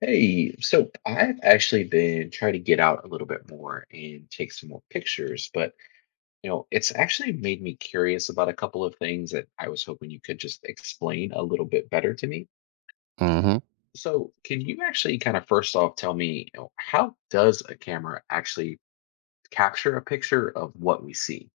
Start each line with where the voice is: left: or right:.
left: Hey, so I've actually been trying to get out a little bit more and take some more pictures, but it's actually made me curious about a couple of things that I was hoping you could just explain a little bit better to me.
right: hmm
left: So, can you actually kind of first off tell me, how does a camera actually capture a picture of what we see?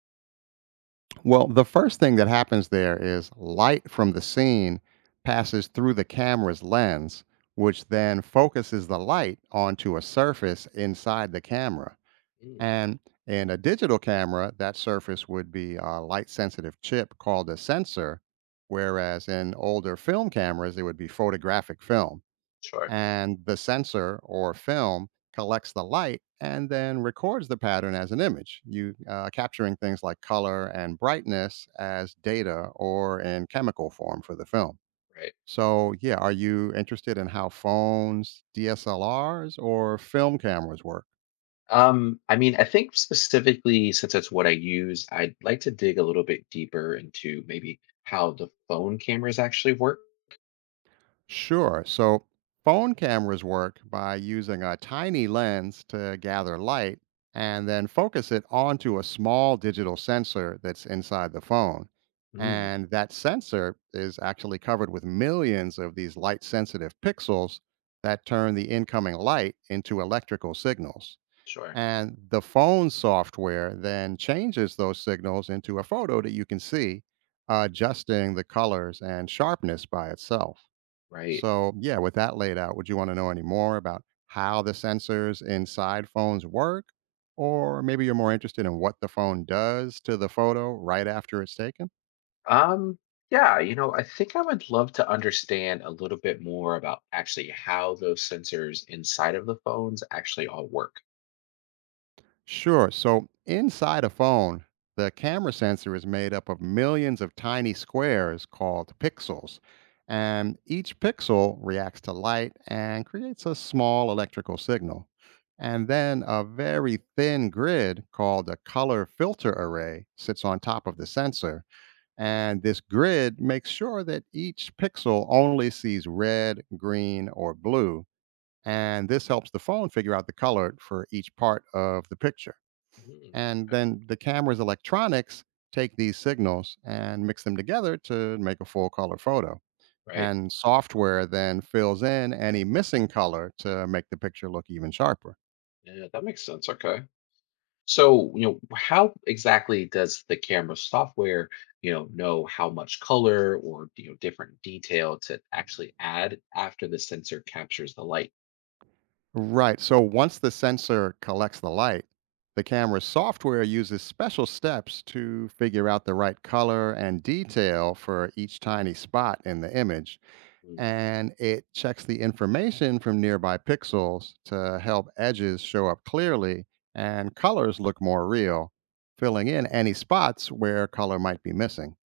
right: Well, the first thing that happens there is light from the scene passes through the camera's lens, which then focuses the light onto a surface inside the camera.
left: Mm,
right: And in a digital camera, that surface would be a light sensitive chip called a sensor, whereas in older film cameras, it would be photographic film.
left: sure.
right: And the sensor or film collects the light and then records the pattern as an image. You capturing things like color and brightness as data or in chemical form for the film.
left: Right.
right: So, yeah, are you interested in how phones, DSLRs, or film cameras work?
left: I mean, I think specifically since that's what I use, I'd like to dig a little bit deeper into maybe how the phone cameras actually work.
right: Sure. So phone cameras work by using a tiny lens to gather light and then focus it onto a small digital sensor that's inside the phone.
left: Mm,
right: And that sensor is actually covered with millions of these light sensitive pixels that turn the incoming light into electrical signals.
left: sure.
right: And the phone software then changes those signals into a photo that you can see, adjusting the colors and sharpness by itself.
left: Right.
right: So, yeah, with that laid out, would you want to know any more about how the sensors inside phones work? Or maybe you're more interested in what the phone does to the photo right after it's taken?
left: Um, yeah, I think I would love to understand a little bit more about actually how those sensors inside of the phones actually all work.
right: Sure. So inside a phone, the camera sensor is made up of millions of tiny squares called pixels. And each pixel reacts to light and creates a small electrical signal. And then a very thin grid called a color filter array sits on top of the sensor. And this grid makes sure that each pixel only sees red, green, or blue. And this helps the phone figure out the color for each part of the picture.
left: Mm,
right: And then the camera's electronics take these signals and mix them together to make a full color photo.
left: right.
right: And software then fills in any missing color to make the picture look even sharper.
left: Yeah, that makes sense. Okay. So, how exactly does the camera software, know how much color or, different detail to actually add after the sensor captures the light?
right: Right. So once the sensor collects the light, the camera's software uses special steps to figure out the right color and detail for each tiny spot in the image.
left: Mm,
right: And it checks the information from nearby pixels to help edges show up clearly and colors look more real, filling in any spots where color might be missing.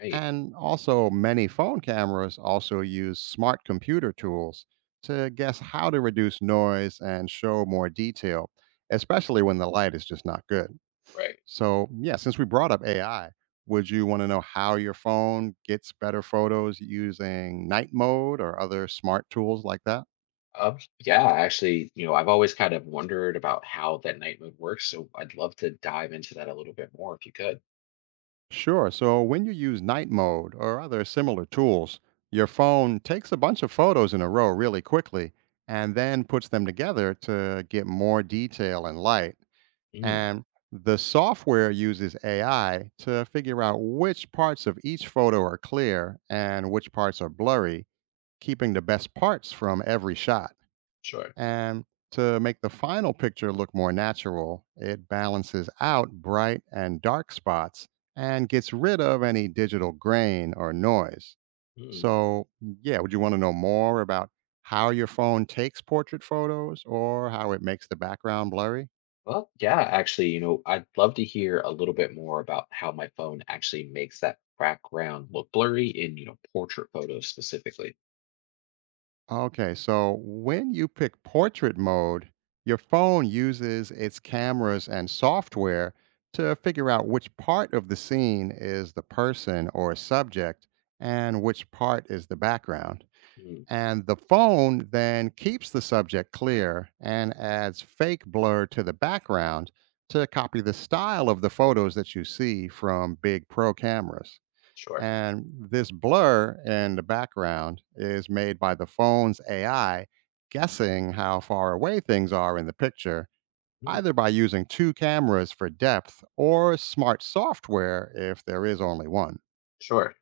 left: right.
right: And also, many phone cameras also use smart computer tools to guess how to reduce noise and show more detail, especially when the light is just not good.
left: Right.
right: So, yeah, since we brought up AI, would you want to know how your phone gets better photos using night mode or other smart tools like that?
left: Yeah, actually, I've always kind of wondered about how that night mode works, so I'd love to dive into that a little bit more if you could.
right: Sure. So, when you use night mode or other similar tools, your phone takes a bunch of photos in a row really quickly and then puts them together to get more detail and light.
left: Mm,
right: And the software uses AI to figure out which parts of each photo are clear and which parts are blurry keeping the best parts from every shot.
left: sure.
right: And to make the final picture look more natural, it balances out bright and dark spots and gets rid of any digital grain or noise.
left: Mm.
right: So, yeah, would you want to know more about how your phone takes portrait photos or how it makes the background blurry?
left: Well, yeah, actually, I'd love to hear a little bit more about how my phone actually makes that background look blurry in, portrait photos specifically.
right: Okay, so when you pick portrait mode, your phone uses its cameras and software to figure out which part of the scene is the person or subject and which part is the background.
left: Mm,
right: And the phone then keeps the subject clear and adds fake blur to the background to copy the style of the photos that you see from big pro cameras.
left: sure.
right: And this blur in the background is made by the phone's AI guessing how far away things are in the picture,
left: Mm,
right: either by using two cameras for depth or smart software if there is only one.
left: sure.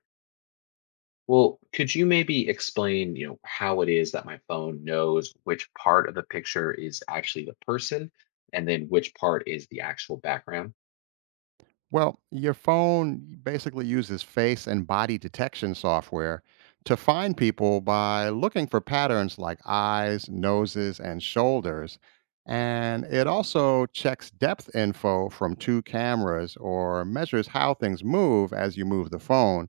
left: Well, could you maybe explain, how it is that my phone knows which part of the picture is actually the person and then which part is the actual background?
right: Well, your phone basically uses face and body detection software to find people by looking for patterns like eyes, noses, and shoulders. And it also checks depth info from two cameras or measures how things move as you move the phone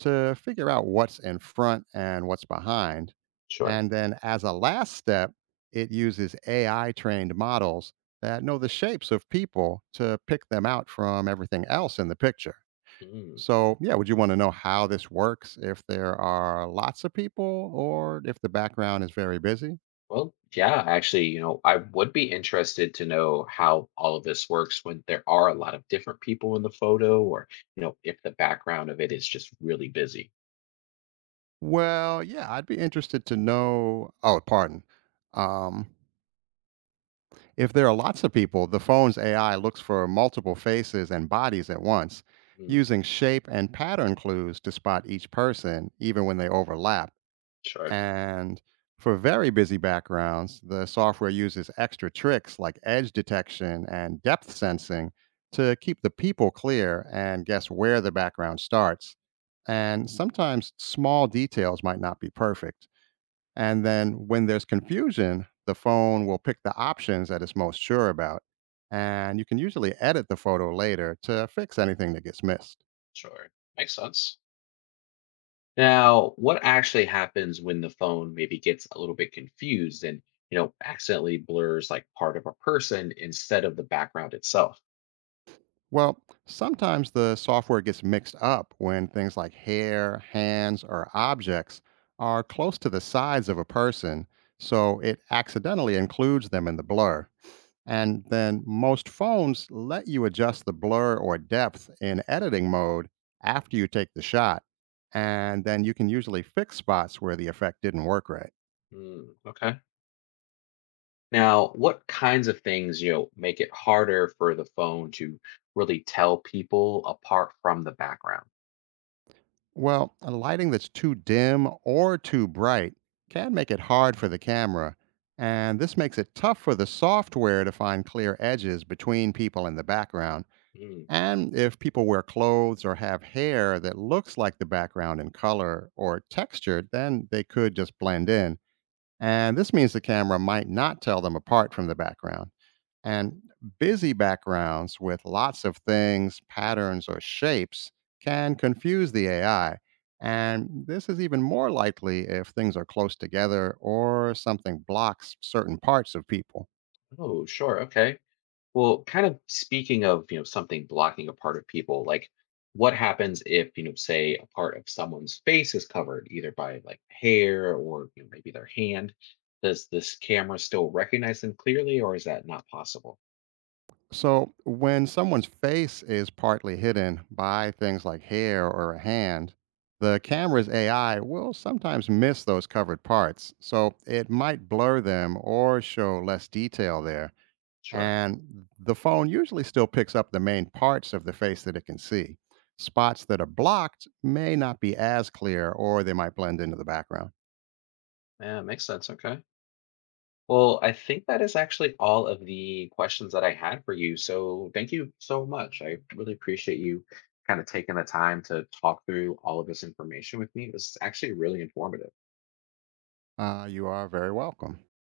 right: to figure out what's in front and what's behind.
left: Sure.
right: And then, as a last step, it uses AI trained models that know the shapes of people to pick them out from everything else in the picture.
left: Mm.
right: So, yeah, would you want to know how this works if there are lots of people or if the background is very busy?
left: Well, yeah, actually, I would be interested to know how all of this works when there are a lot of different people in the photo, or, if the background of it is just really busy.
right: Well, yeah, I'd be interested to know. Oh, pardon. Um, If there are lots of people, the phone's AI looks for multiple faces and bodies at once,
left: Mm,
right: using shape and pattern clues to spot each person, even when they overlap.
left: sure,
right: And for very busy backgrounds, the software uses extra tricks like edge detection and depth sensing to keep the people clear and guess where the background starts. And sometimes small details might not be perfect. And then when there's confusion, the phone will pick the options that it's most sure about. And you can usually edit the photo later to fix anything that gets missed.
left: sure. Makes sense. Now, what actually happens when the phone maybe gets a little bit confused and, accidentally blurs like part of a person instead of the background itself?
right: Well, sometimes the software gets mixed up when things like hair, hands, or objects are close to the sides of a person, so it accidentally includes them in the blur. And then most phones let you adjust the blur or depth in editing mode after you take the shot. And then you can usually fix spots where the effect didn't work right.
left: Mm, okay. Now, what kinds of things, make it harder for the phone to really tell people apart from the background?
right: Well, a lighting that's too dim or too bright can make it hard for the camera. And this makes it tough for the software to find clear edges between people in the background.
left: Mm,
right: And if people wear clothes or have hair that looks like the background in color or texture, then they could just blend in. And this means the camera might not tell them apart from the background. And busy backgrounds with lots of things, patterns, or shapes can confuse the AI. And this is even more likely if things are close together or something blocks certain parts of people.
left: oh, sure. Okay. Well, kind of speaking of, something blocking a part of people, like what happens if, say a part of someone's face is covered either by like hair or maybe their hand? Does this camera still recognize them clearly or is that not possible?
right: So, when someone's face is partly hidden by things like hair or a hand, the camera's AI will sometimes miss those covered parts. So, it might blur them or show less detail there.
left: Sure.
right: And the phone usually still picks up the main parts of the face that it can see. Spots that are blocked may not be as clear or they might blend into the background.
left: Yeah, makes sense. Okay. Well, I think that is actually all of the questions that I had for you. So thank you so much. I really appreciate you kind of taking the time to talk through all of this information with me. It was actually really informative.
right: You are very welcome.